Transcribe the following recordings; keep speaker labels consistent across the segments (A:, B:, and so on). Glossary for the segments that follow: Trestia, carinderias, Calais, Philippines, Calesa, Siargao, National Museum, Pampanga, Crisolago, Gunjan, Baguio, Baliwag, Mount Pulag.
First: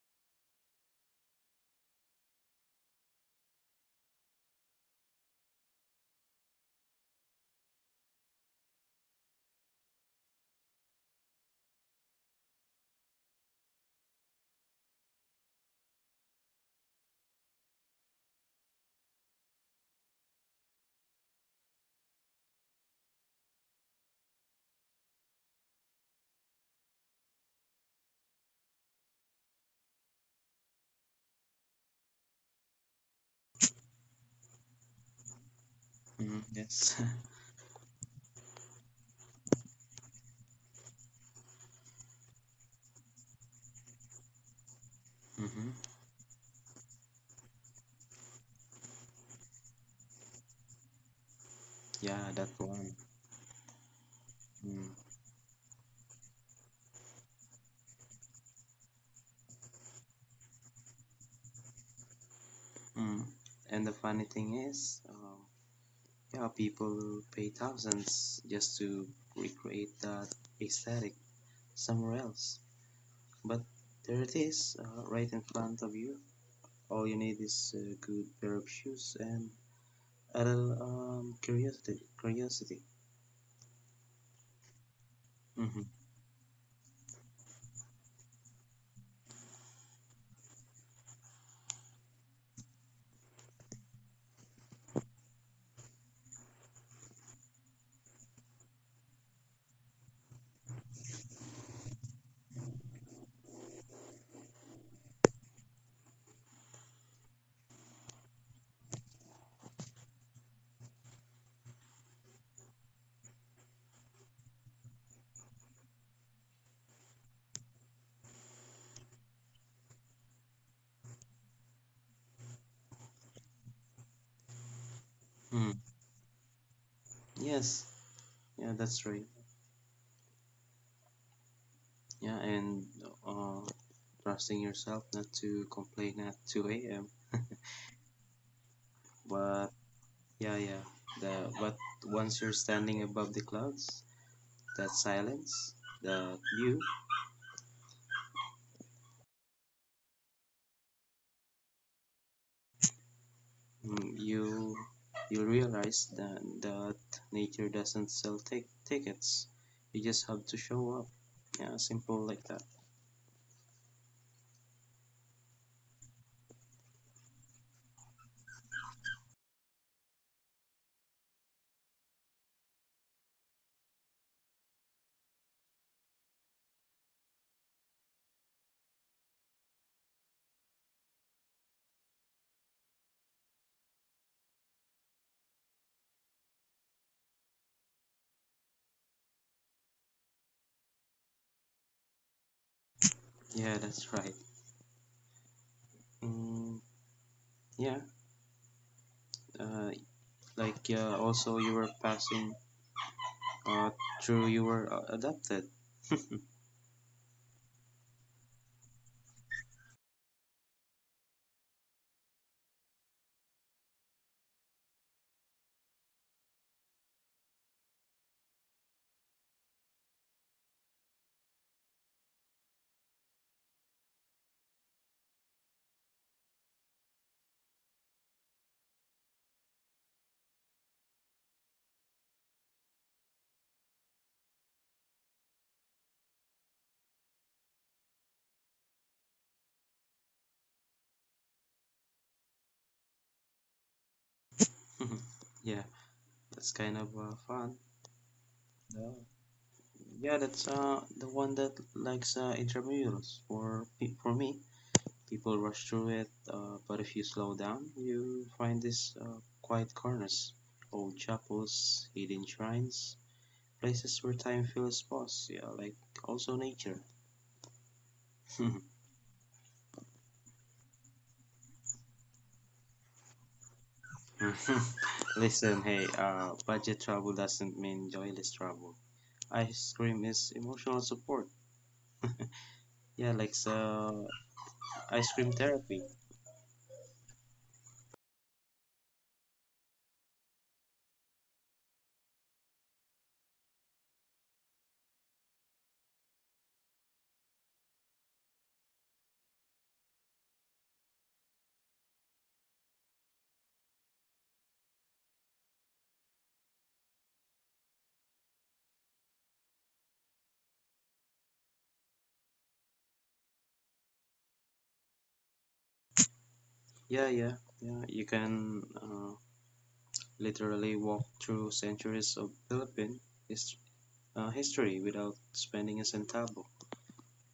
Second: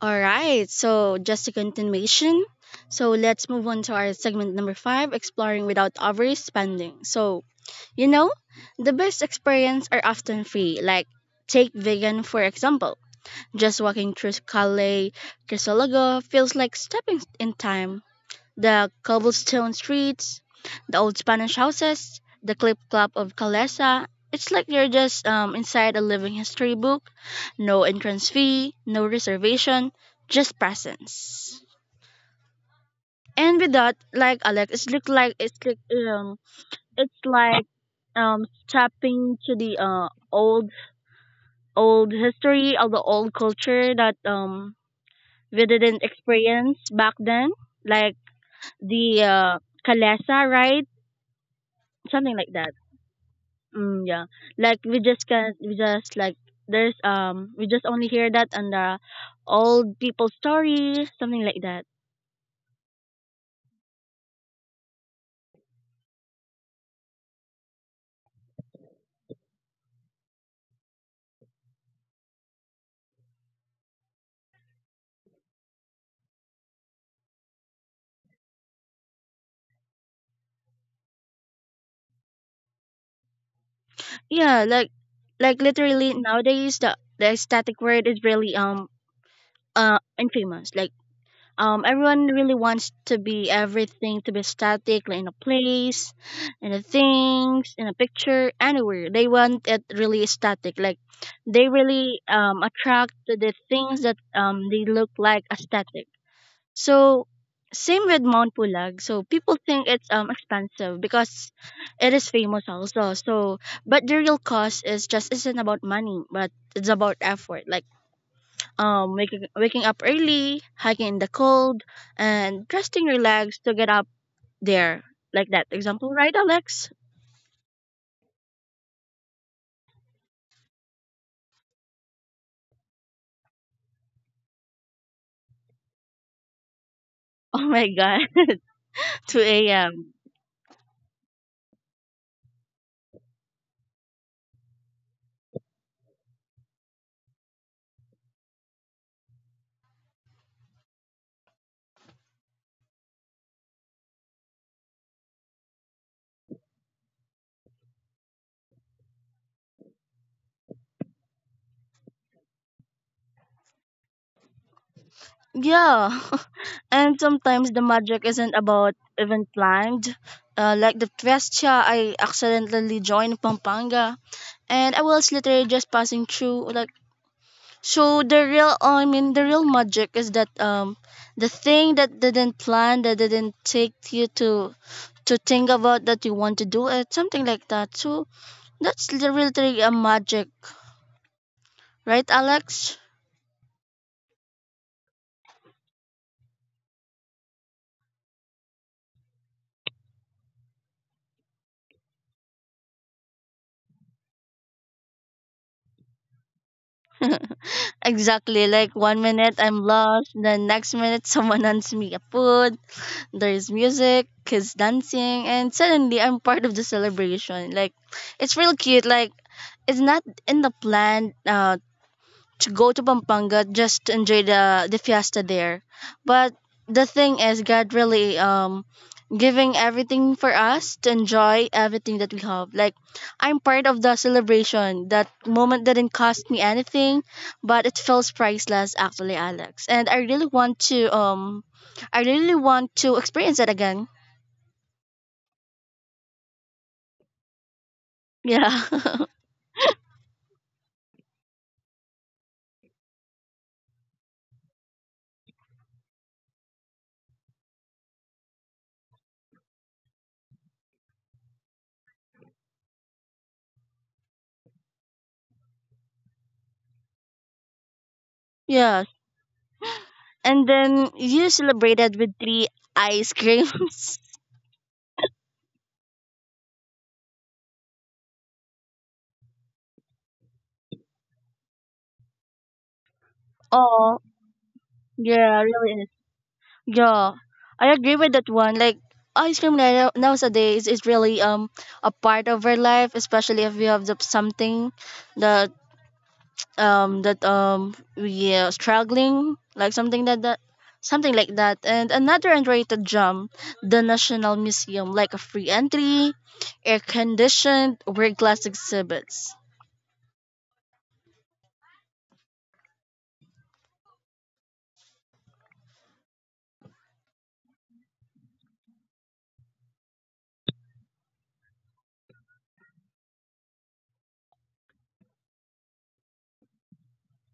A: All right, so just a continuation. So let's move on to our segment number five exploring without overspending. So, you know, the best experiences are often free, like take vegan for example. Just walking through Calais, Crisolago feels like stepping in time the cobblestone streets, the old Spanish houses, the clip clop of Calesa. It's like you're just inside a living history book. No entrance fee, no reservation, just presence. And with that, like Alex, it's look like it's like
B: Mm, yes.
A: it's like tapping to the old history of the old culture that we
B: Mm-hmm.
A: didn't experience back then, like the Kalesa, right?
B: Yeah,
A: Something
B: that
A: like that.
B: one.
A: Mm, yeah. Like
B: Mm,
A: we just can we just like there's we just only hear that on the old people story, something like that.
B: mm. And the funny thing is, yeah, people pay thousands just to recreate that aesthetic somewhere else. But there it is, right in front of you. All you need is a good pair of shoes and a little curiosity. Curiosity.
A: Yeah, like
B: Mm-hmm.
A: literally nowadays the static word is really infamous. Like everyone really wants to be everything to be static like in a place, in a things, in a picture, anywhere. They want it really static. Like they really attract to the things that they look like aesthetic. So same with Mount Pulag. So people think it's expensive because it is famous also. So but the real cost is just isn't about money, but it's about effort. Like waking up early, hiking in the cold, and resting your legs to get up there. Like that
B: Mm.
A: example, right, Alex?
B: Yes. Yeah, that's right. Yeah, and uh, trusting yourself not to complain at 2 a.m.
A: Oh my god. 2
B: But
A: a.m.
B: yeah, yeah. The but once you're standing above the clouds, that silence, that view, mm, you realize that nature doesn't sell tickets. You just have to show up. Yeah, simple like that.
A: Yeah, and sometimes the magic isn't about even planned. Like the Trestia, I accidentally joined Pampanga, and I was literally just passing through. Like, so the real, I mean, the real magic is that the thing that didn't plan, that didn't take you to think about that you want to do it, something like that. So that's literally a magic, right, Alex?
B: Yeah, that's right. Mm, yeah, uh, also you were passing uh, through. You were adopted.
A: Exactly. Like one minute I'm lost, the next minute someone hands me a food, there's music, kids dancing, and suddenly I'm part of the celebration. Like it's real cute. Like it's not in the plan to go to Pampanga just to enjoy the fiesta there. But the thing is, God really giving everything for us to enjoy everything that we have. Like I'm part of the celebration. That moment didn't cost me anything, but it feels priceless actually, Alex. And I really want to I really want to experience it again.
B: Yeah, that's kind of fun.
A: Yeah.
B: Uh, Yeah, that's the one that likes intramurals. For me, people rush through it, but if you slow down, you find these quiet corners, old chapels, hidden shrines, places where time feels pause. Yeah, like also nature.
A: yeah. And then you celebrated with three ice creams.
B: Listen, hey, budget trouble doesn't mean joyless trouble. Ice cream is emotional support. Yeah,
A: Oh,
B: ice cream
A: yeah,
B: therapy.
A: really. Yeah, I agree with that one. Like ice cream now- nowadays is really a part of our life, especially if we have the, something that we are struggling like something that something like that. And another underrated gem, the National Museum, like a free entry, air conditioned, world class exhibits.
B: Yeah, yeah, yeah. You can. Literally walked through centuries of Philippine his, history without spending a centavo.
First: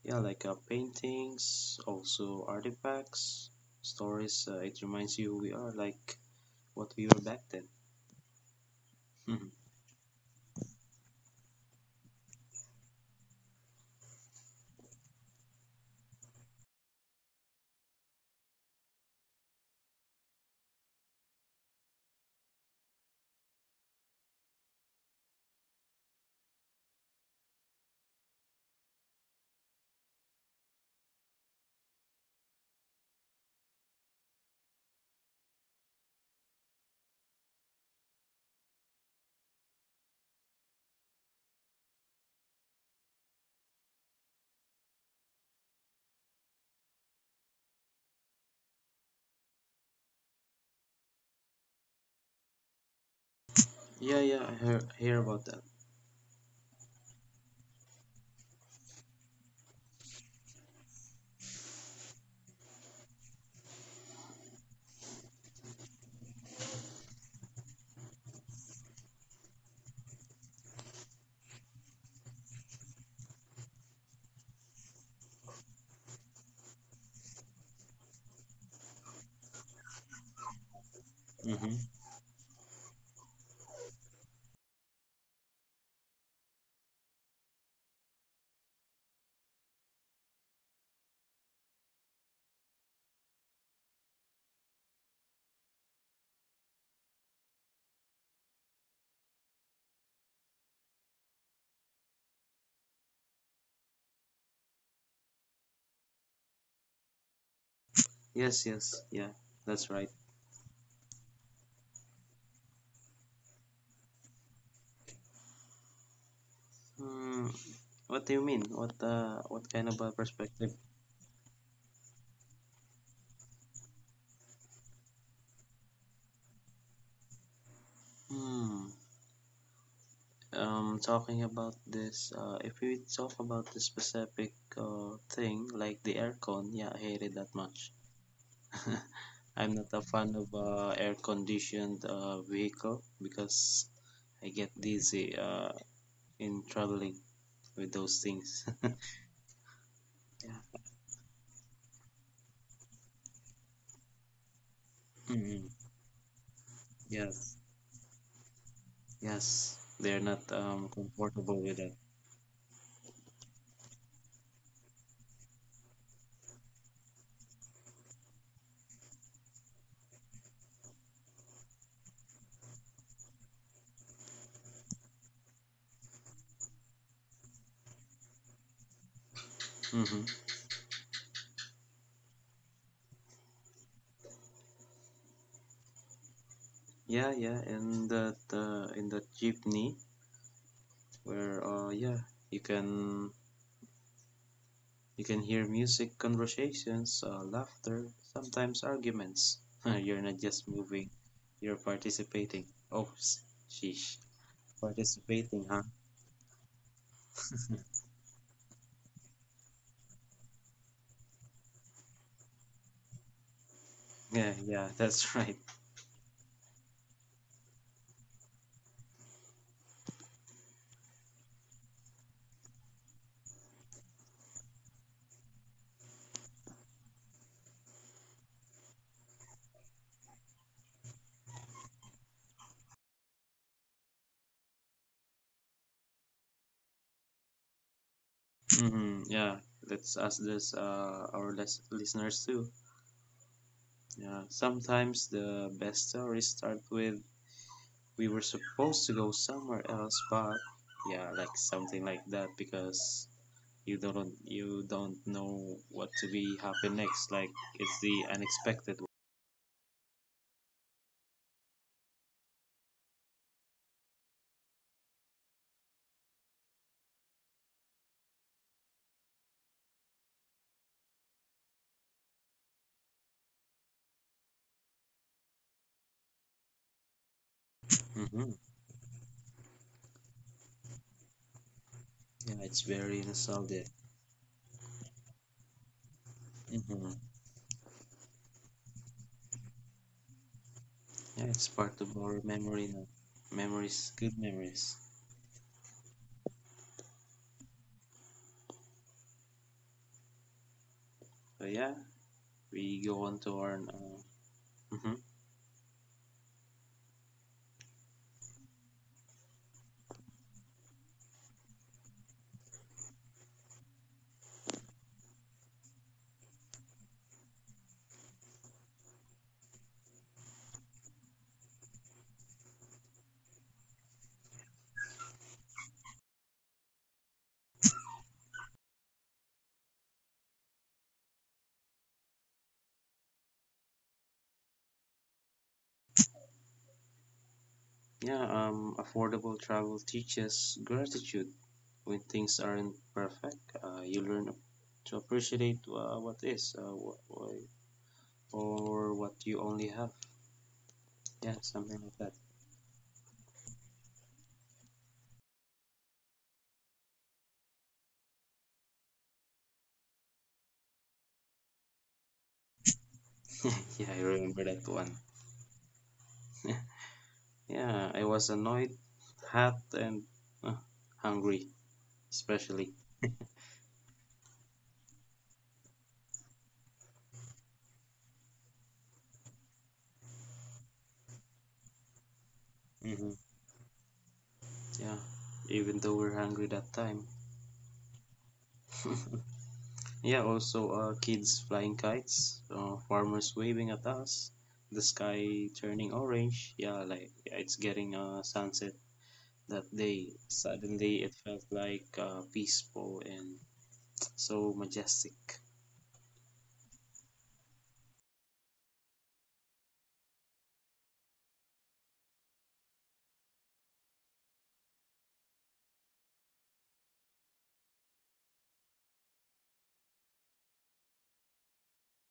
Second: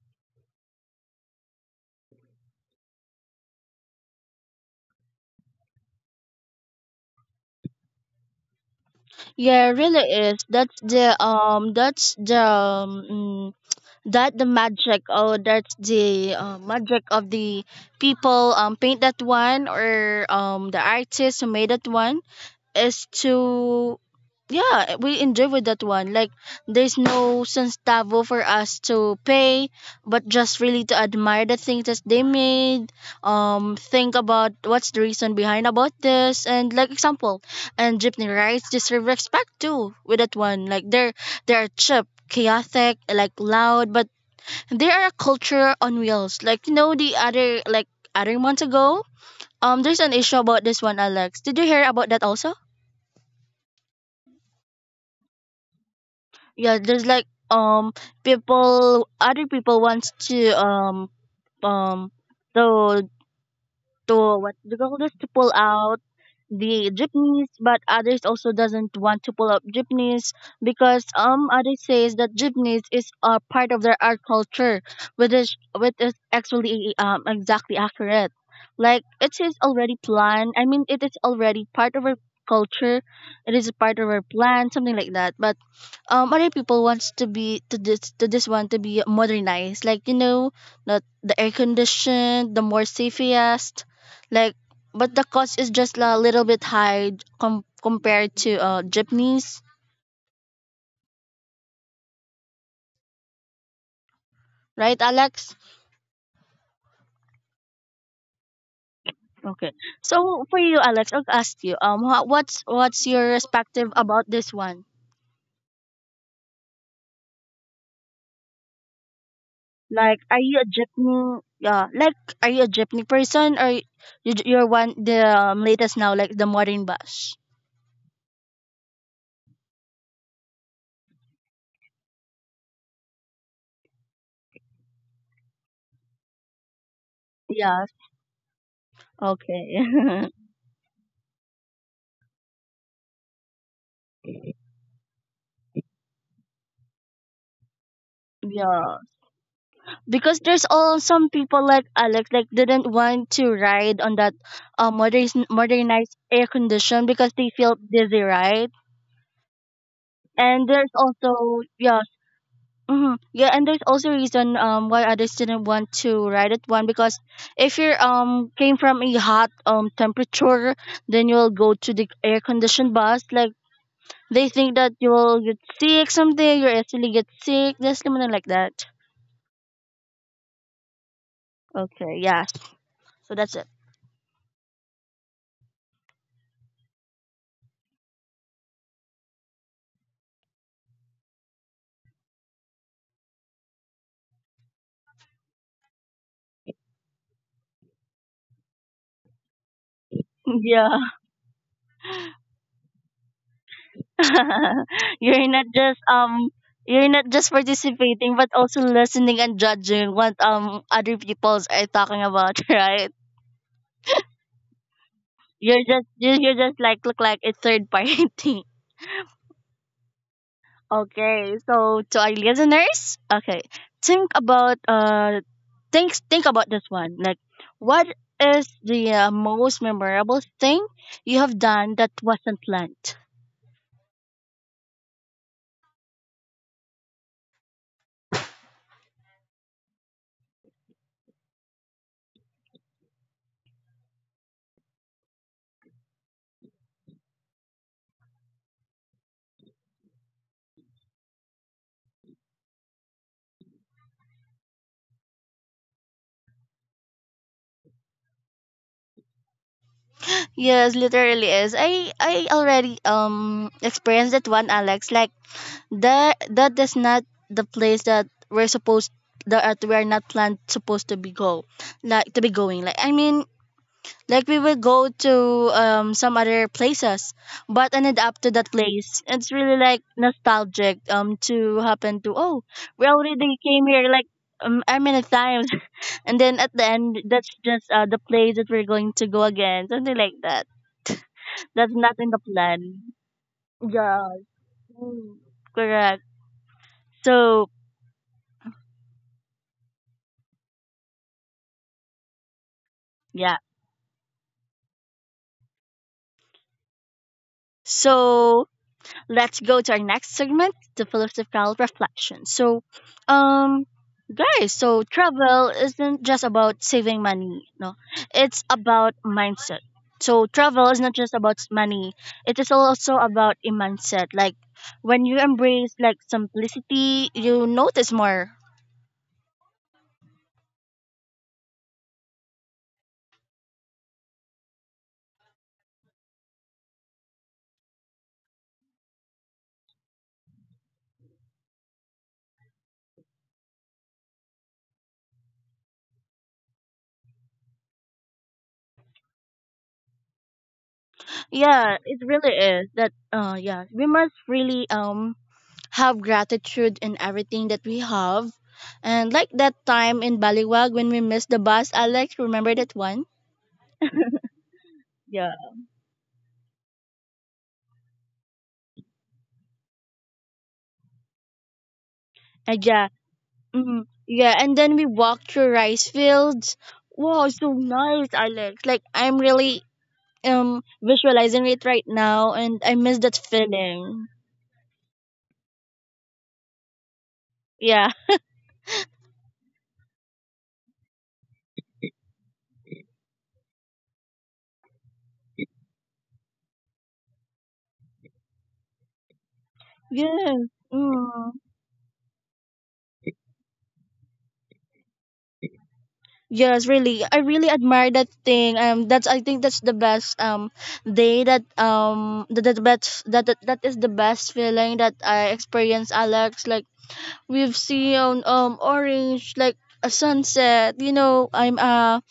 B: Yeah, paintings, also artifacts, stories. It reminds you we are like what we were back then. Mhm.
A: Yeah, it really is. That's the mm, that the magic oh that's the magic of the people paint that one or the artist who made that one is to yeah we enjoy with that one, like there's no centavo for us to pay but just really to admire the things that they made, think about what's the reason behind about this, and like example, and jeepney rides deserve respect too with that one, like they're cheap chaotic like loud but they are a culture on wheels. Like you know the other, like other months ago, there's an issue about this one, Alex. Did you hear about that also?
B: Yeah, yeah, hear about that.
A: Yeah, there's like people other people wants to um to what do you call this, to pull out the jeepneys, but others also doesn't want to pull up jeepneys because others says that jeepneys is a part of their art culture, which is actually exactly accurate. Like it is already planned. I mean, it is already
B: Hmm.
A: part of our culture. It is a part of our plan, something like that. But other people wants to be to this one to be modernized, like you know, not the air conditioned, the more safest, like, but the cost is just a little bit high compared to jeepneys, right, Alex?
B: Yes, yes, yeah,
A: Okay.
B: that's right.
A: So for you, Alex, I'll ask you, what's what's your perspective about this one?
B: Hmm, what do you mean? What kind of
A: Like,
B: a
A: are you a
B: perspective?
A: jeepney? Yeah, like, are you a jeepney person or you're one the latest now, like the modern bus?
B: Hmm. Talking about this, if we talk about the specific thing like the aircon, yeah, I hate it that
A: Yeah.
B: much. I'm not a
A: Okay.
B: fan of air conditioned vehicle because I get dizzy in traveling with those things.
A: yeah, because there's
B: Yeah.
A: all some people like Alex like didn't want to ride on that modern
B: Mm-hmm.
A: modernized air condition because they
B: Yes,
A: feel dizzy, right?
B: yes, they're not
A: And there's also
B: comfortable with
A: yeah,
B: that.
A: hmm yeah, and there's also reason why others didn't want to ride at one, because if you came from a hot temperature, then you'll go to the air conditioned bus like. They think that you will get sick someday, you actually get sick, just something like that.
B: Mm-hmm.
A: Okay, yeah. So that's it.
B: Yeah, yeah, in that jeepney where, yeah, you can. You can hear music, conversations, laughter, sometimes arguments. You're not just
A: Yeah.
B: moving, you're participating. Oh, sheesh.
A: you're not
B: Participating,
A: just
B: huh?
A: um you're not just participating but also listening and judging what other peoples are talking about, right?
B: Yeah, yeah, that's right.
A: You're just you're just like look like a third party. Okay, so to our listeners, okay, think about think about this one, like what is the most memorable thing you have done that wasn't planned.
B: Hmm, yeah, let's ask this, listeners too. Yeah, sometimes the best stories start with we were supposed to go somewhere else, but yeah, like something like that because you don't know what to be happen next. Like it's the unexpected.
A: Yes, literally is, I already experienced that one, Alex. Like that that is not the place that we're supposed, that we are not planned supposed to be go, like to be going. Like I mean, like we will go to some other places, but ended up
B: One.
A: to that
B: Hmm.
A: place. It's really like nostalgic to happen to. Oh,
B: Yeah, it's
A: we
B: very
A: already came
B: nostalgic.
A: here, like how many times, and then at the end that's
B: Hmm.
A: just the place that we're going to go again, something like that.
B: Yeah, it's
A: That's not
B: part
A: in
B: of
A: the
B: our memory
A: plan.
B: now.
A: Yeah.
B: Memories, good memories.
A: Mm. Correct. So
B: So yeah, we go on
A: yeah.
B: to our. Hmm.
A: So let's go to our next segment, the philosophical reflection. So, um, guys, so travel isn't just about saving money, no, it's about mindset. So travel is not just about money; it is also about a mindset. Like when you embrace like simplicity, you notice more.
B: Yeah, affordable travel teaches gratitude when things aren't perfect. You learn to appreciate what is, wh- wh- or what you only have. Yeah,
A: Yeah,
B: something
A: it
B: like that.
A: really is. That yeah, we must really have gratitude in everything that we have. And like that time in Baliwag when we missed the bus, Alex, remember that one?
B: Yeah, I remember that one.
A: Yeah.
B: Yeah, I was annoyed, hot, and uh, hungry, especially.
A: Yeah. Mm, yeah, and then we walked through rice fields. Wow, so nice, Alex. Like I'm really visualizing it right now and I miss that
B: Hmm.
A: feeling.
B: Yeah, even though we're hungry that time.
A: Yeah.
B: Yeah, also kids flying kites, farmers waving at us, the sky turning orange. Yeah, like yeah, it's getting sunset that day.
A: Yeah.
B: Suddenly, it
A: Mm.
B: felt like peaceful and so majestic.
A: Yes, really. I really admire that thing. That's I think that's the best day that is the best feeling that I experienced, Alex. Like we've seen orange like a sunset. You know, I'm uh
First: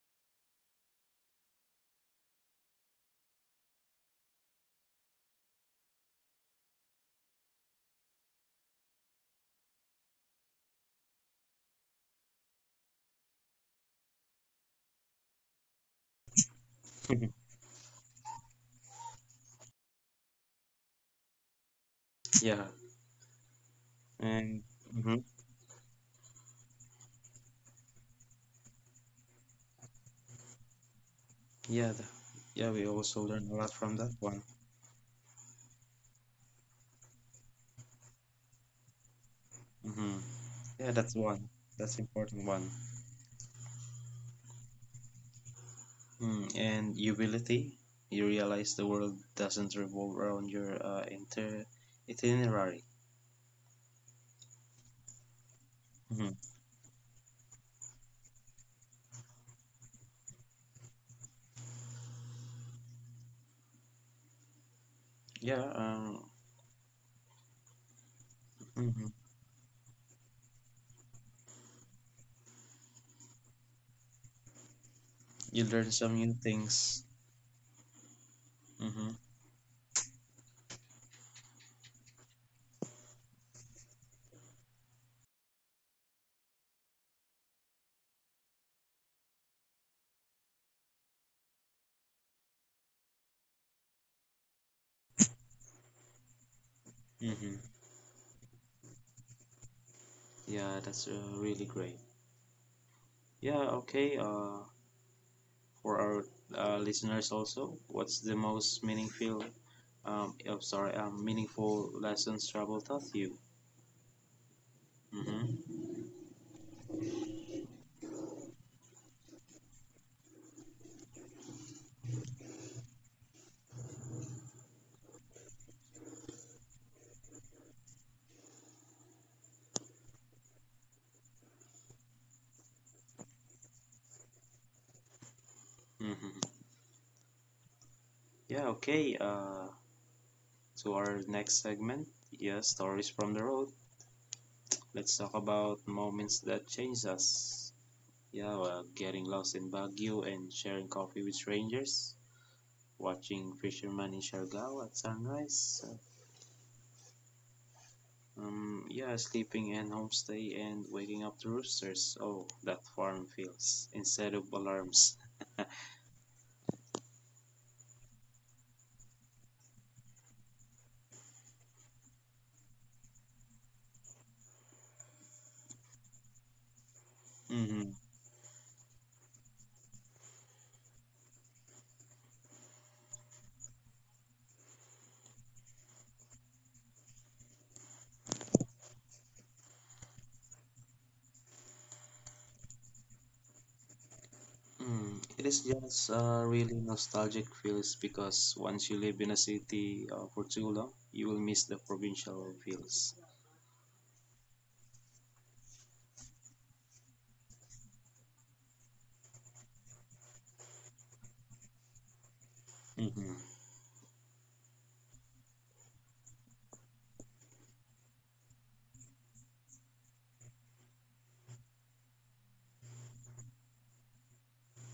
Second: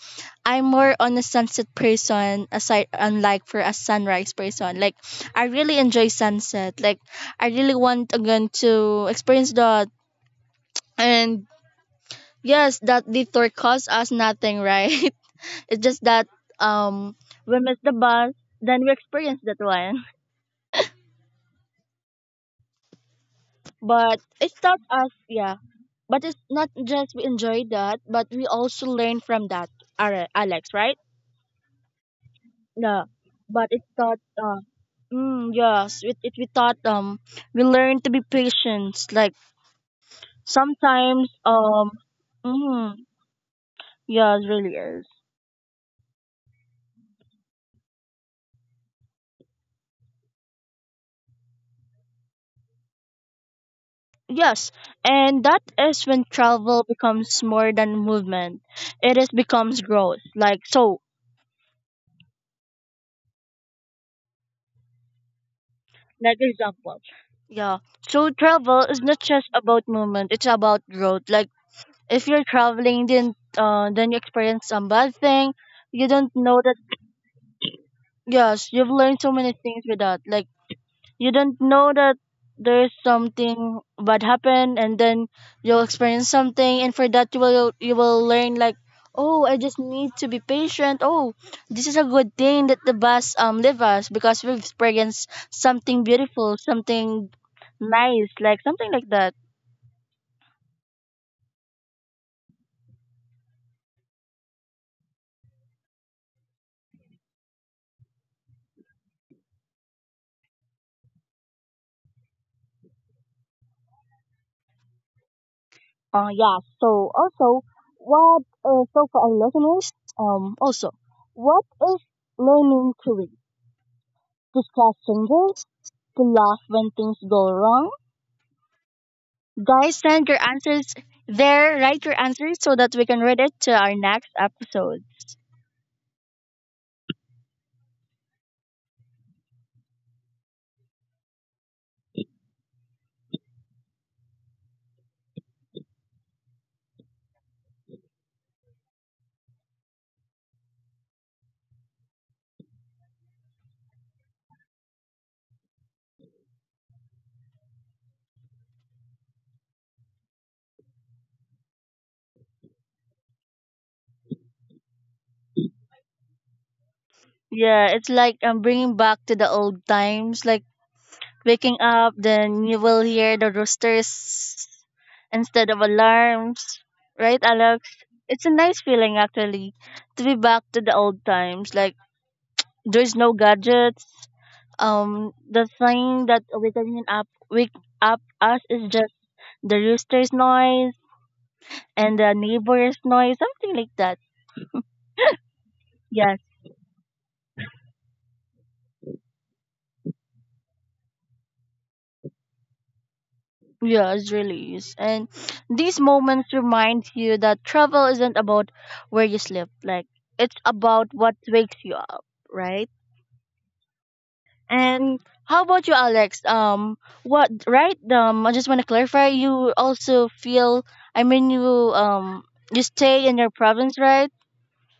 A: I'm more on a sunset person aside unlike for a sunrise person. Like I really enjoy sunset. Like I really want again to experience that, and yes that detour cost us nothing, right? It's just that um we missed the bus, then we experienced that one.
B: Yeah,
A: But it
B: and
A: taught us,
B: hmm.
A: yeah. But it's not just we enjoy that, but we also learn from that, Alex, right?
B: Yeah, the, yeah. We
A: Yeah.
B: also learned a
A: But
B: lot
A: it
B: from that
A: taught,
B: one.
A: mm, yes, it we taught we learn to be patient. Like
B: Mm-hmm. Yeah, that's
A: sometimes
B: one. That's important one.
A: mm, yeah, it really is.
B: Mm, and ubility, you realize the world doesn't revolve around your inter itinerary.
A: Yes, and that is when
B: Hmm.
A: travel becomes more than movement. It is becomes growth. Like so,
B: Yeah,
A: like example. Yeah. So travel is
B: hmm.
A: not just about movement, it's about growth. Like if you're traveling then you experience some bad thing,
B: You learn
A: you
B: some
A: don't
B: new
A: know that
B: things.
A: yes, you've learned
B: Hmm.
A: so many things with that. Like you don't know that there's something bad happen and then you'll experience something, and for that you will learn, like oh I just need to be patient. Oh, this is a good thing that the bus leave us, because we've experienced something beautiful, something
B: Hmm.
A: nice, like something like that.
B: Yeah, that's really great. Yeah, okay. For our listeners also, what's the most meaningful, oh, sorry, meaningful lessons travel taught you? Hmm.
A: Yeah, so also what, so for our listeners also, what is learning to read, discuss changes, to laugh when things go wrong. Guys, send your answers there. Write your answers so that we can read it to our next episode.
B: Hmm. Yeah, okay. To our next segment. Yeah, stories from the road. Let's talk about moments that changed us. Yeah, well, getting lost in Baguio and sharing coffee with strangers, watching fishermen in Siargao at sunrise. Yeah, sleeping and homestay and waking up to roosters. Oh, that farm feels instead of alarms.
A: Yeah, it's like bringing back to the old times, like waking up, then you will hear the roosters instead of alarms. Right, Alex?
B: Mm-hmm.
A: It's a nice feeling actually to be back to the old times. Like there's no gadgets. The thing that waking up, wake up us is just the rooster's noise and the neighbor's noise, something like that.
B: Mm. It is just
A: Yes,
B: a really nostalgic feels because once you live in a city for too long, you will miss the provincial feels.
A: yes, really is. And these moments remind you that travel isn't about where you sleep, like it's about what wakes you up, right?
B: Mm-hmm.
A: And how about you, Alex? What right? I just want to clarify. You also feel. I mean, you um, you stay in your province, right?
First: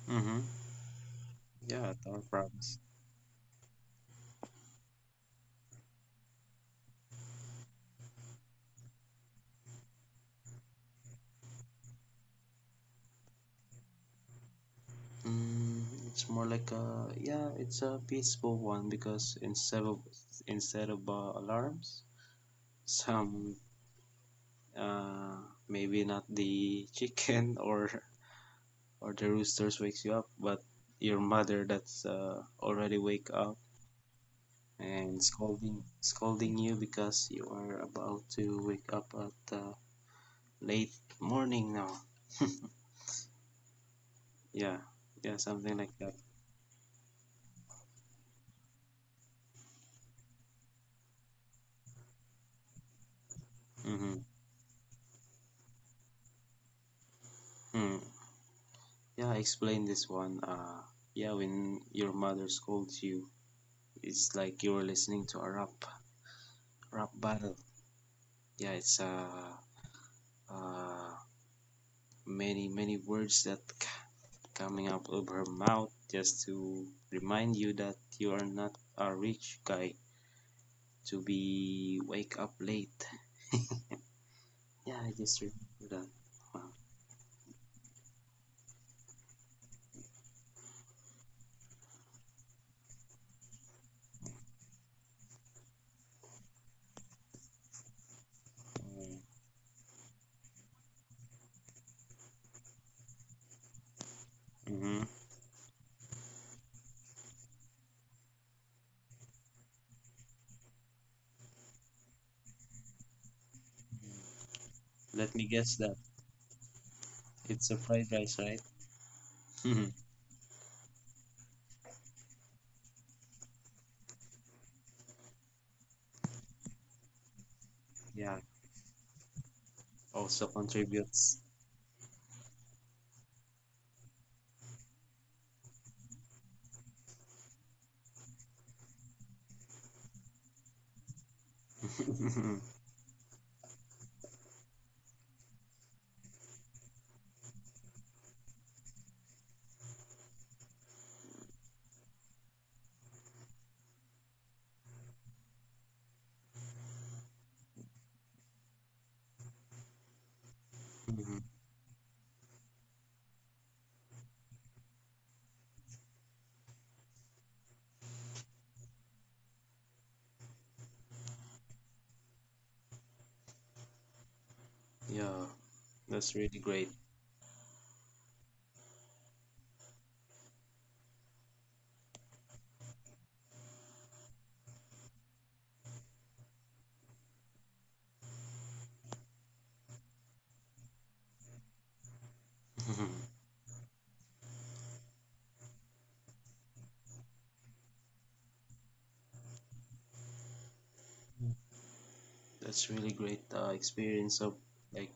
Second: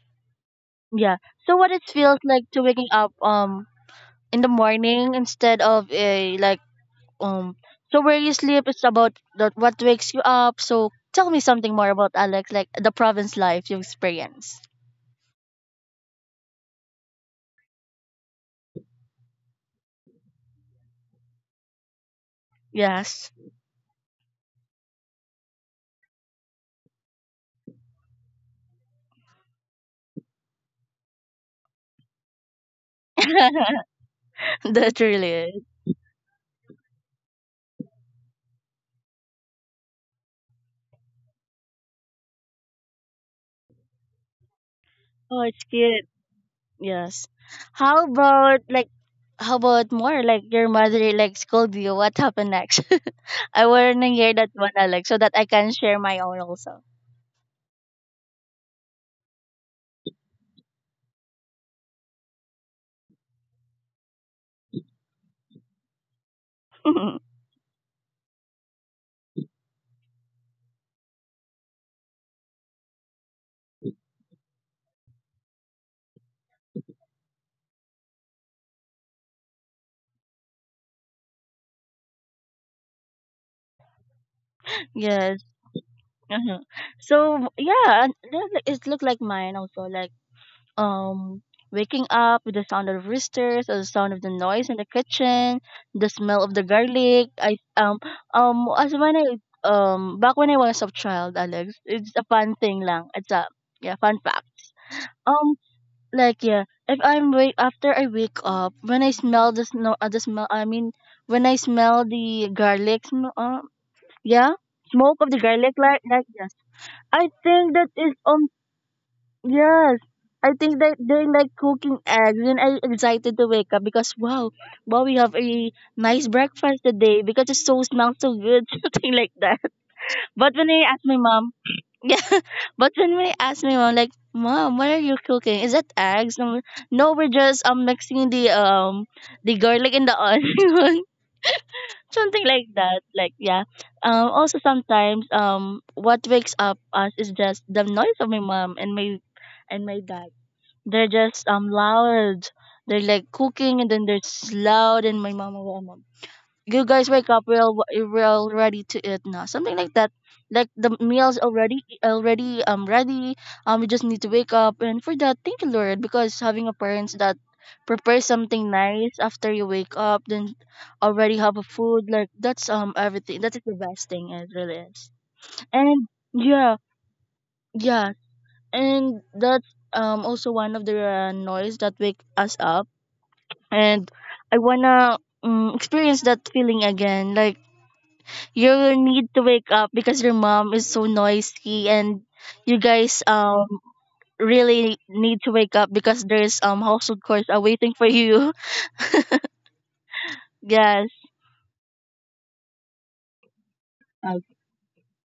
B: Mm-hmm.
A: Yeah. So, what it
B: Yeah, Town
A: feels
B: of
A: like to
B: France.
A: waking up in the morning, instead of a like um so where you sleep, it's about that what wakes you up. So tell me something more about Alex, like the province life you experience.
B: Mm, it's more like a, yeah, it's a peaceful one because instead of alarms,
A: Yes.
B: some uh maybe not the chicken or the roosters wakes you up, but your mother that's already wake up
A: That
B: and
A: really is.
B: scolding you because you are about to wake up at late morning now. Yeah, yeah,
A: Oh, it's
B: something like
A: cute.
B: that.
A: Yes. How about like, how about more like your mother like scold you, what happened next? I want to
B: Mm-hmm.
A: hear that one, Alex, so that I can share my own also.
B: Yeah, explain this one. Yeah, when your mother scolds you, it's like you're listening to a rap battle. Yeah, it's uh many words that coming out of her mouth just to remind you that you are not a rich guy to be wake up late. Yeah, I
A: Yes.
B: just remember that.
A: uh
B: Wow.
A: so yeah. And it looked like mine also, like um waking up with the sound of roosters or the sound of the noise in the kitchen, the smell of the garlic. I as when I Back when I was a child, Alex, it's a fun thing lang. It's a, yeah, fun fact.
B: Mm-hmm.
A: um like, yeah, if I'm wake, after I wake up, when I smell the snow, the smell I mean, when I smell the garlic yeah, smoke of
B: Let
A: the
B: me guess
A: garlic,
B: that
A: like, yes, I
B: it's
A: think
B: a
A: that
B: fried
A: is
B: rice,
A: on.
B: right?
A: Yes. I think that they're like cooking eggs, and I excited to wake up because wow, wow, we have a nice breakfast today because it so smells so
B: Yeah,
A: good. Something like that.
B: also
A: But when I ask my
B: contributes.
A: mom, yeah, but when I ask my mom, like, mom, what are you cooking? Is that eggs? No, no, we're just mixing the the garlic and the onion, something like that. Like, yeah. Also sometimes what wakes up us is just the noise of my mom and my dad. They're just loud. They're like cooking, and then they're just loud, and my mama will you guys wake up, we're all ready to eat now, something like that. Like, the meals
B: Mhm.
A: already ready. We just need to wake up, and for that, thank you, lord, because having a parents that prepare something nice after you wake up, then already have a food, like, that's everything, that's the best thing, it really is.
B: Yeah,
A: And
B: that's really
A: yeah.
B: great.
A: Yeah. And that's also one of the noise that wake us up. And I wanna experience that feeling again, like, you need to wake up because your mom is so noisy and you guys really need to wake up because there's household chores are waiting for you. Yes.
B: Mm. That's really great experience of like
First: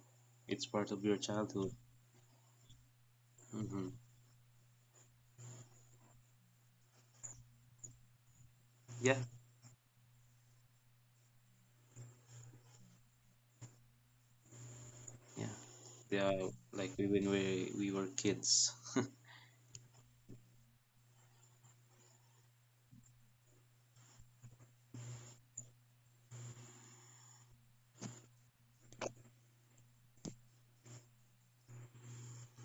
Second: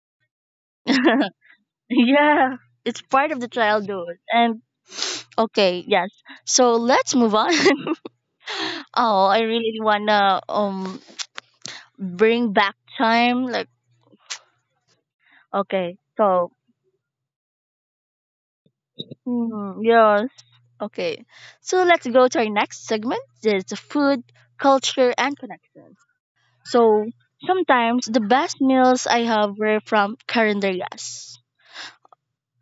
B: it's part of your childhood.
A: Yeah, it's part of the
B: Hmm.
A: childhood. And okay, yes, so let's move on.
B: Yeah,
A: Oh, I really wanna bring back time, like,
B: yeah.
A: okay,
B: Yeah,
A: so.
B: like we when we were kids.
A: Mm, yes. Okay, so let's go to our next segment, it's food, culture, and connections. So sometimes the best meals I have were from carinderias.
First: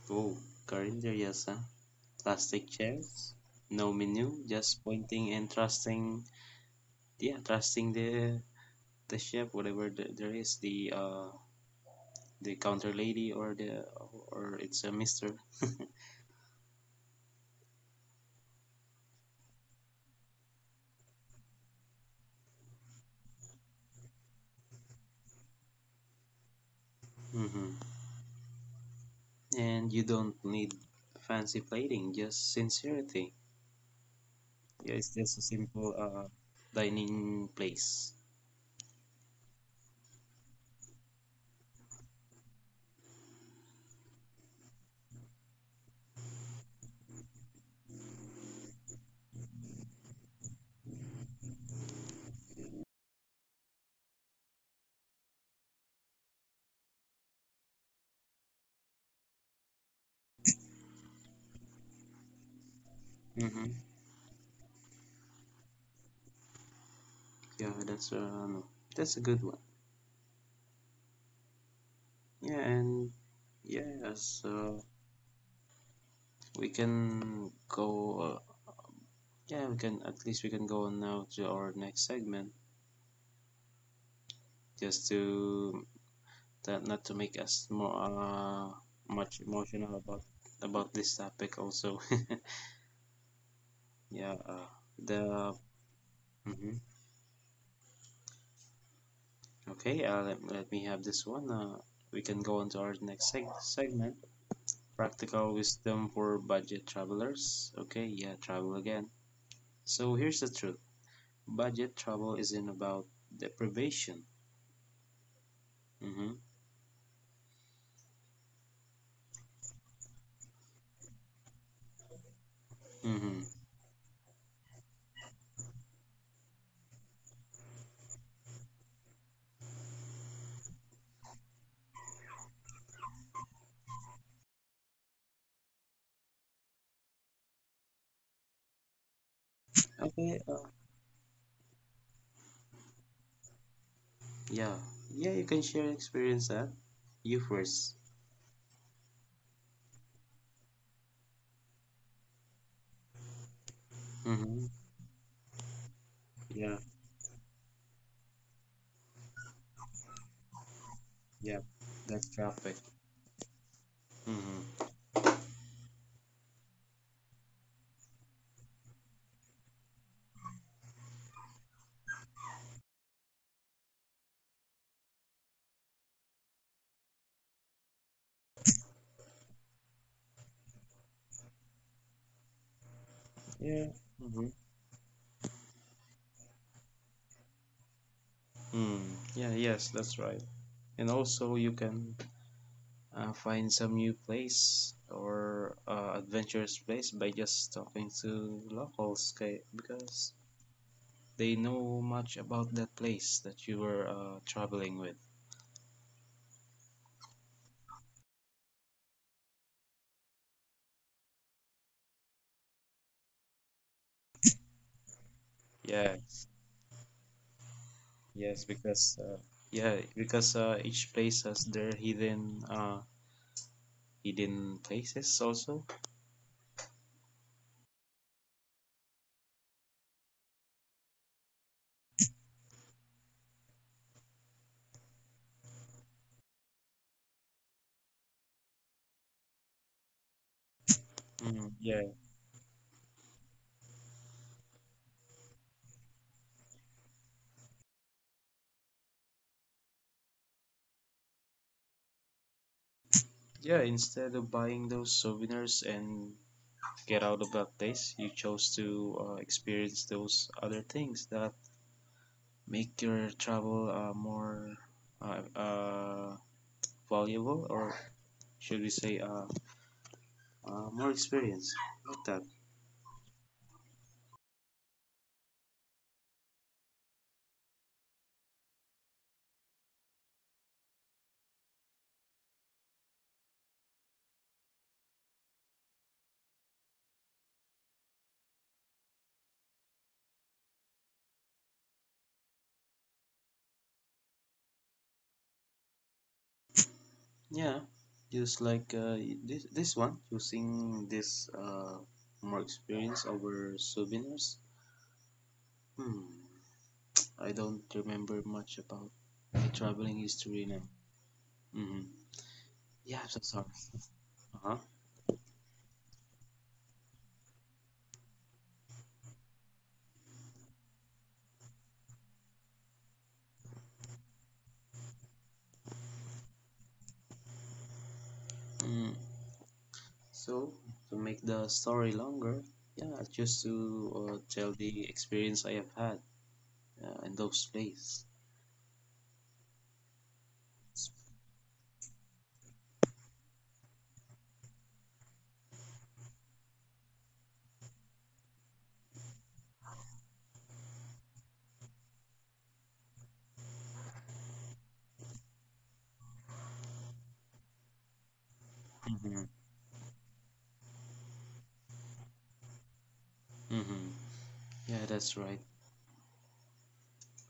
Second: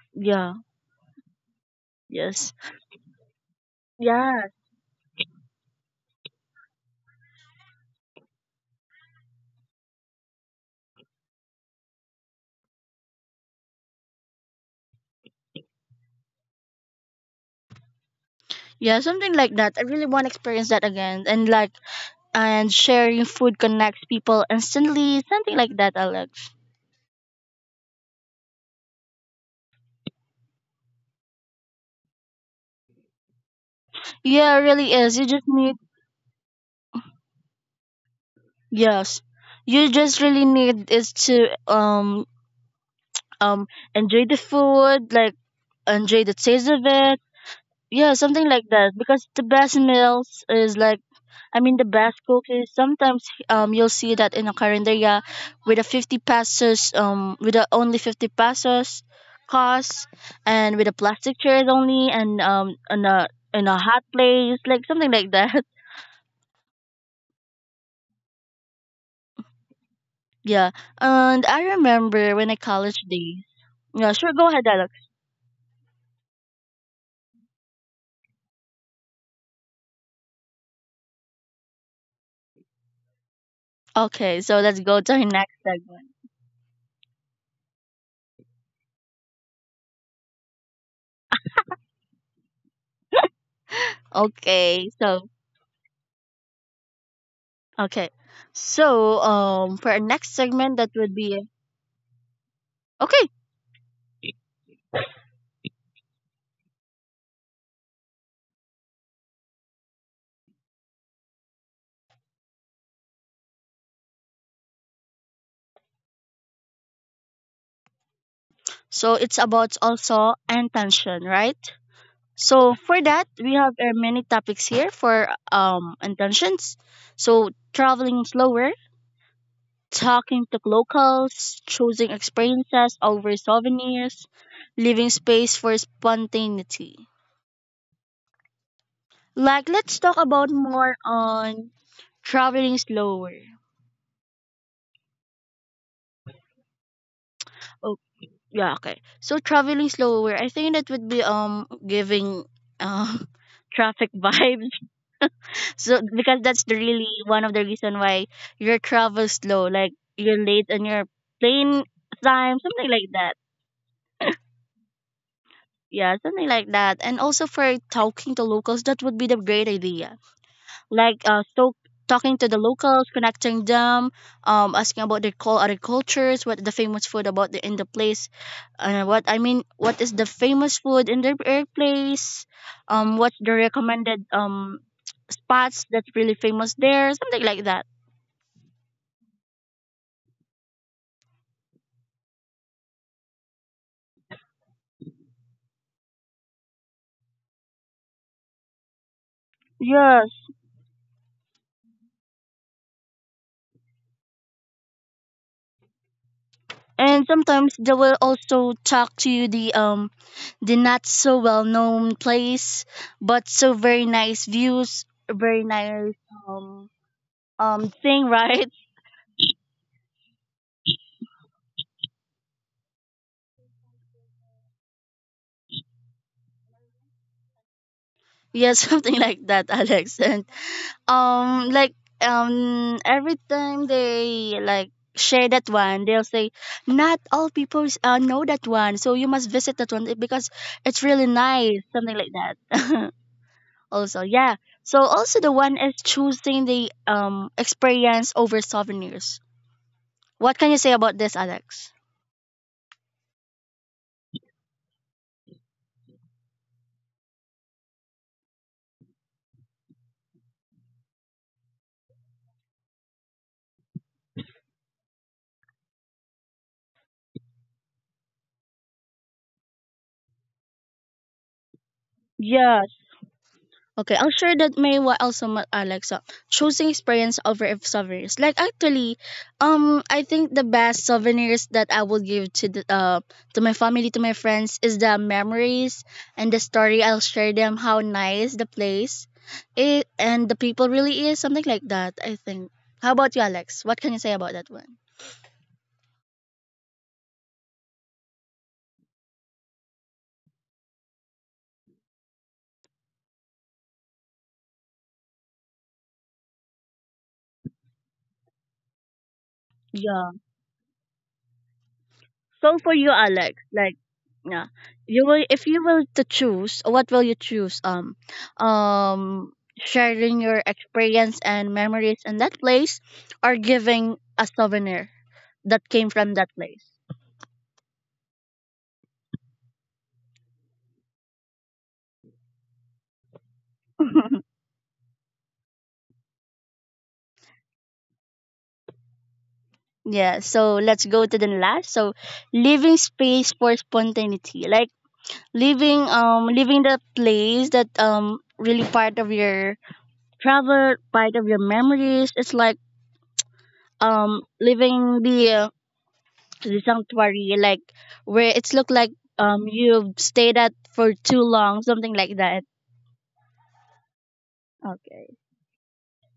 B: Oh,
A: Yeah.
B: calendar, yes, huh?
A: Yes.
B: Plastic chairs, no menu,
A: Yeah.
B: just pointing and trusting. Yeah, trusting the chef, whatever the, there is, the counter lady or the or it's a mister.
A: Yeah, something like that, I really want to experience that again. And like, and sharing food connects people instantly, something like that, I like.
B: Hmm. And you don't need fancy plating, just sincerity.
A: Yeah, it really
B: Yeah, it's
A: is, you
B: just a
A: just need.
B: simple dining place.
A: Yes, you just really need is to um enjoy the food, like, enjoy the taste of it. Yeah, something like that, because the best meals is like, I mean, the best cook is sometimes you'll see that in a carinderia, with a 50 pesos with a only 50 pesos cost, and with a plastic chairs only, and on a, in
B: Mm-hmm.
A: a hot place, like, something like that.
B: Yeah, that's no, that's a good one.
A: Yeah. And
B: Yeah,
A: I
B: and
A: remember when I college
B: yeah,
A: days.
B: so
A: Yeah, sure, go ahead, Alex.
B: we can go. Uh, yeah, we can at least we can go on now to our next segment, just
A: Okay,
B: to
A: so let's go to our
B: that
A: next
B: not to make
A: segment.
B: us more much emotional about this topic also. Yeah, the
A: Okay, so.
B: mhm.
A: Okay.
B: Okay,
A: So,
B: let me have this
A: for our
B: one.
A: next
B: We
A: segment, that
B: can go
A: would
B: on to
A: be
B: our next segment.
A: okay.
B: Practical Wisdom for Budget Travelers. Okay, yeah, travel again. So here's the truth, budget travel isn't about deprivation. Mm-hmm.
A: So it's about also intention,
B: Mm-hmm.
A: right? So for that, we have our many topics here for intentions. So, traveling slower, talking to locals, choosing experiences over souvenirs, leaving space for spontaneity.
B: Okay,
A: Like, let's talk about more on traveling
B: yeah.
A: slower.
B: Yeah, you can share experience that. You first.
A: Yeah, okay. So traveling slower, I think that would be giving
B: Mm-hmm.
A: um traffic vibes.
B: Yeah,
A: So because that's the really one of the reason why your travel slow, like, you're
B: yeah.
A: late on your
B: That's traffic.
A: plane time, something like that.
B: Mm-hmm.
A: Yeah, something like that. And also for talking to locals, that would be the great idea, like so talking to the locals, connecting them, asking about their call, other cultures, what the famous food about the in the place, what I mean, what is the famous food in their air place, what's the
B: Yeah. Mm-hmm.
A: recommended spots that's really famous there, something like that.
B: Mm. Yeah, yes, that's right. And also you can find some new place or adventurous place by just talking to locals kay, because
A: Yes,
B: they know much about that place that you were traveling with.
A: and sometimes they will also talk to you the the not so well known place, but so very nice views, very nice
B: Yes,
A: um thing,
B: yes,
A: right?
B: because each place has their hidden places also.
A: Yeah, something like that, Alex. And like, every time they like share that one, they'll say, "Not all people know that one, so you must visit that one because it's really
B: Mm, yeah,
A: nice." Something like that. Also, yeah. So also the one is choosing the experience over souvenirs. What can you say about this, Alex?
B: yeah. Instead of buying those souvenirs and get out of that place, you chose to experience those other things that make your travel more uh, uh, valuable or should we say more experience like that.
A: Yeah, okay, I'm sure that may what also Alexa, choosing experience over if souvenirs. Like, actually, I think the best souvenirs that I will give to the to my family, to my friends is the memories and the story. I'll share them how nice the place, it and the people really is, something like that, I think. How about you, Alex? What can you say about that one?
B: Yeah, just like this one using this, more experience over souvenirs. Hmm. I don't remember much about my traveling history now. Hmm.
A: So for you,
B: Yeah, I'm so sorry.
A: Alex, like, yeah,
B: Uh-huh.
A: you will, if you will to choose, what will you choose? Sharing your experience and memories in that place, or giving a souvenir that came from that place.
B: Mm. So to make the story longer, yeah, just to tell the experience I have had in those days.
A: Yeah. So let's go to the last. So, leaving space for spontaneity, like leaving the place that really part of your travel, part of your memories. It's like leaving the the sanctuary, like, where it's look like
B: Mm-hmm.
A: you've stayed at for too long, something like that.
B: Hmm. Yeah, that's right.
A: Okay.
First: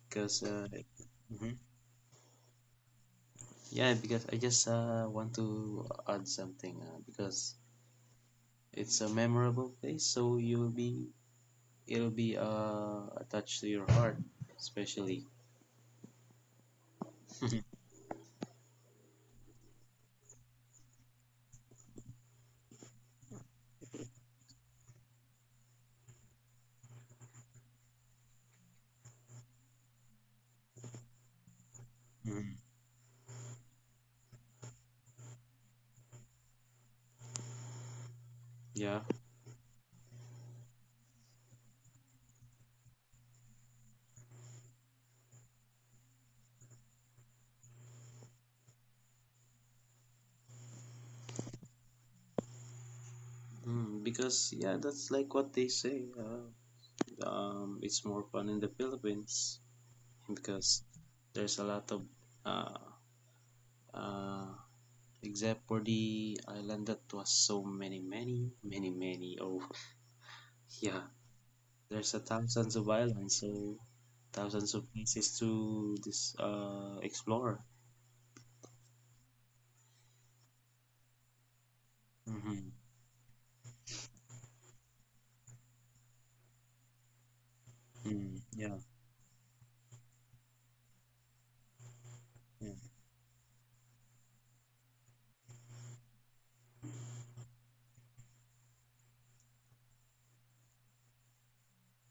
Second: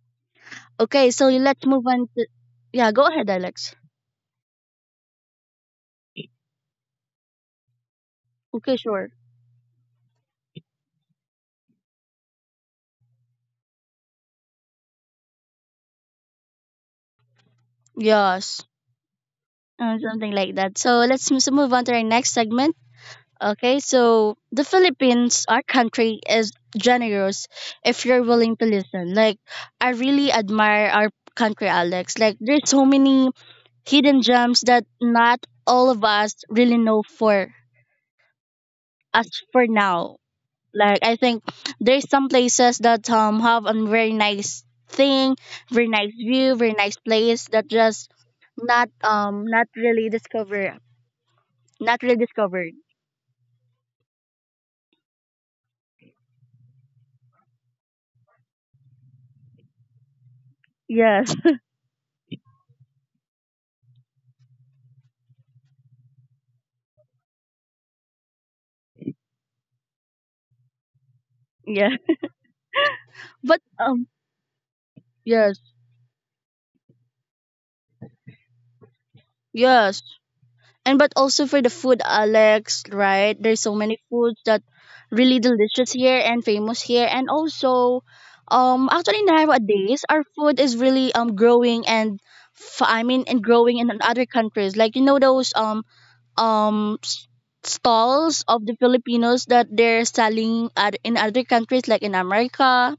B: Because
A: Okay, so
B: hmm,
A: let's move on to, yeah, go ahead, Alex.
B: yeah, because I just want to add something because
A: Okay, sure.
B: it's a memorable place, so you'll be it'll be attached to your heart, especially.
A: Yes. Something like that, so let's so move on to our next segment. Okay, so the Philippines, our country, is generous if you're willing to listen. Like, I really admire our country, Alex, like there's so many
B: Hmm.
A: hidden gems that not all of us really know for as for
B: Yeah,
A: now. Like, I think there's some places that have a very nice thing, very nice view, very nice place that just not not really discover, not really discovered.
B: mm, because yeah, that's like what they say. It's more fun in the Philippines
A: Yes.
B: because there's a lot of uh, uh, except for the island that was so many, many, many, many. Oh,
A: Yes.
B: yeah, there's a
A: But
B: thousands of islands, so
A: yes.
B: thousands of places to this explore.
A: Yes. And but also for the food, Alex, right, there's
B: Mm-hmm.
A: so many foods that really delicious here and famous here, and also actually
B: Mm, yeah,
A: nowadays our food is really growing, and I mean, and
B: yeah.
A: growing in other countries. Like, you know, those um s- stalls of the Filipinos that they're selling at, in other countries, like in America.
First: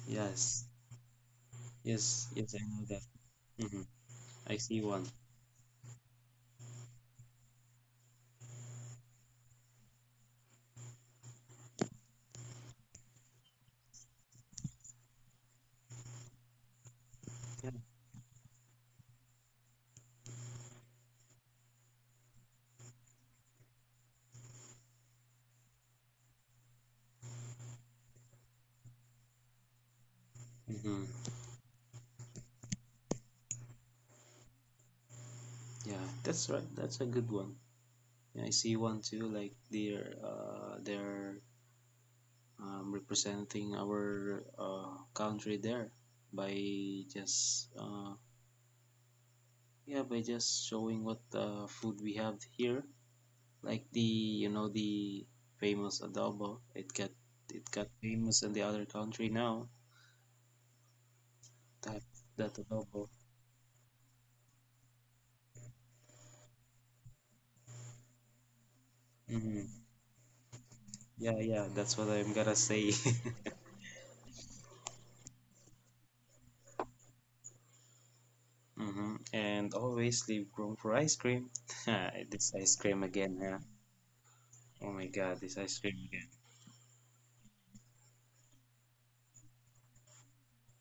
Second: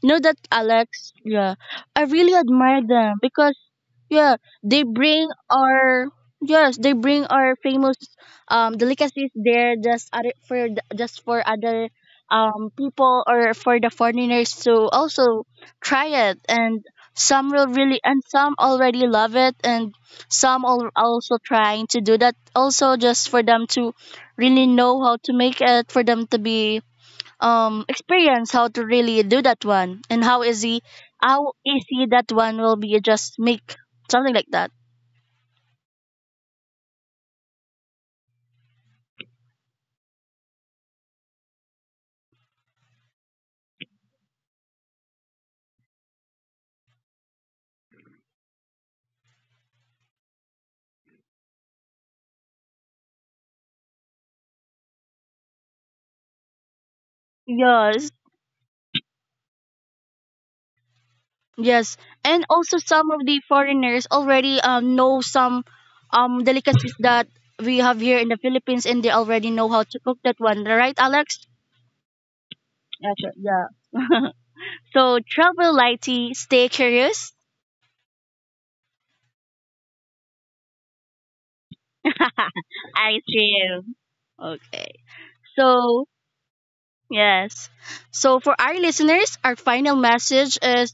A: You know that,
B: Yes,
A: Alex? Yeah, I
B: yes,
A: really
B: yes. I
A: admire
B: know that.
A: them because
B: Mm-hmm.
A: yeah,
B: I see
A: they
B: one.
A: bring our, yes, they bring our famous delicacies there, just other, for the, just for other people, or for the foreigners to also try it, and some will
B: Yeah.
A: really, and some already love it, and some are also trying to do that also, just for them to really know how to make it, for them to be experience how to really do that one and
B: Mm-hmm.
A: how easy that one will be, just make, something like that.
B: Yeah, that's right. That's a good one. Yeah, I see one too. Like they're representing our country there by just yeah, by just showing what food we have here, like the you know the famous adobo. It got
A: Yes.
B: famous in the other country now.
A: Yes.
B: That
A: And
B: that
A: also some
B: adobo.
A: of the foreigners already know some delicacies that we have here in the Philippines, and they already know how
B: Hmm.
A: to cook that one, right,
B: Yeah,
A: Alex?
B: yeah, that's what I'm gonna say.
A: Yeah, sure. Yeah. So travel lighty, stay curious.
B: Hmm, and always leave room for ice cream. This ice cream
A: I
B: again, huh?
A: too. Okay,
B: Oh my God, this ice cream
A: so.
B: again.
A: Yes. So for our listeners, our final message is,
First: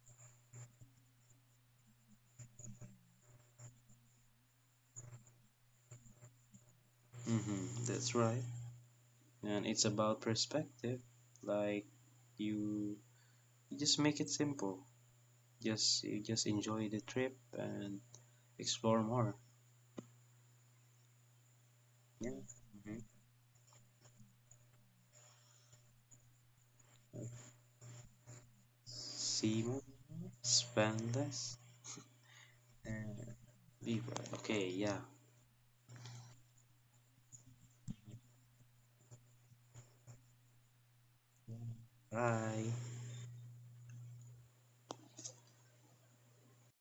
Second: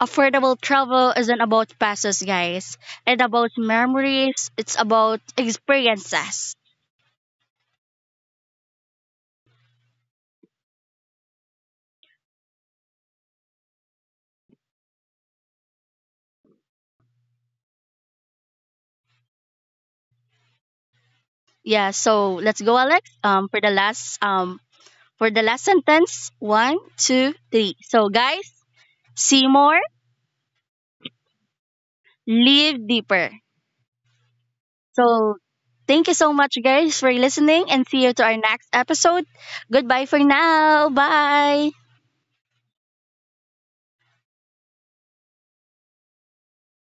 A: affordable travel isn't about passes, guys. It's about memories. It's about experiences.
B: Mm-hmm, that's right. And it's about perspective. Like you, you just make it simple. Just you just enjoy the trip and explore more.
A: Yeah. So
B: Yeah,
A: let's go,
B: hmm,
A: Alex. For the last sentence, one, two, three. So guys, see
B: see
A: more,
B: more, spend less,
A: live deeper.
B: and be well. Okay, yeah.
A: So thank you so much, guys, for listening, and see you to our next episode. Goodbye for now. Bye.
B: Bye.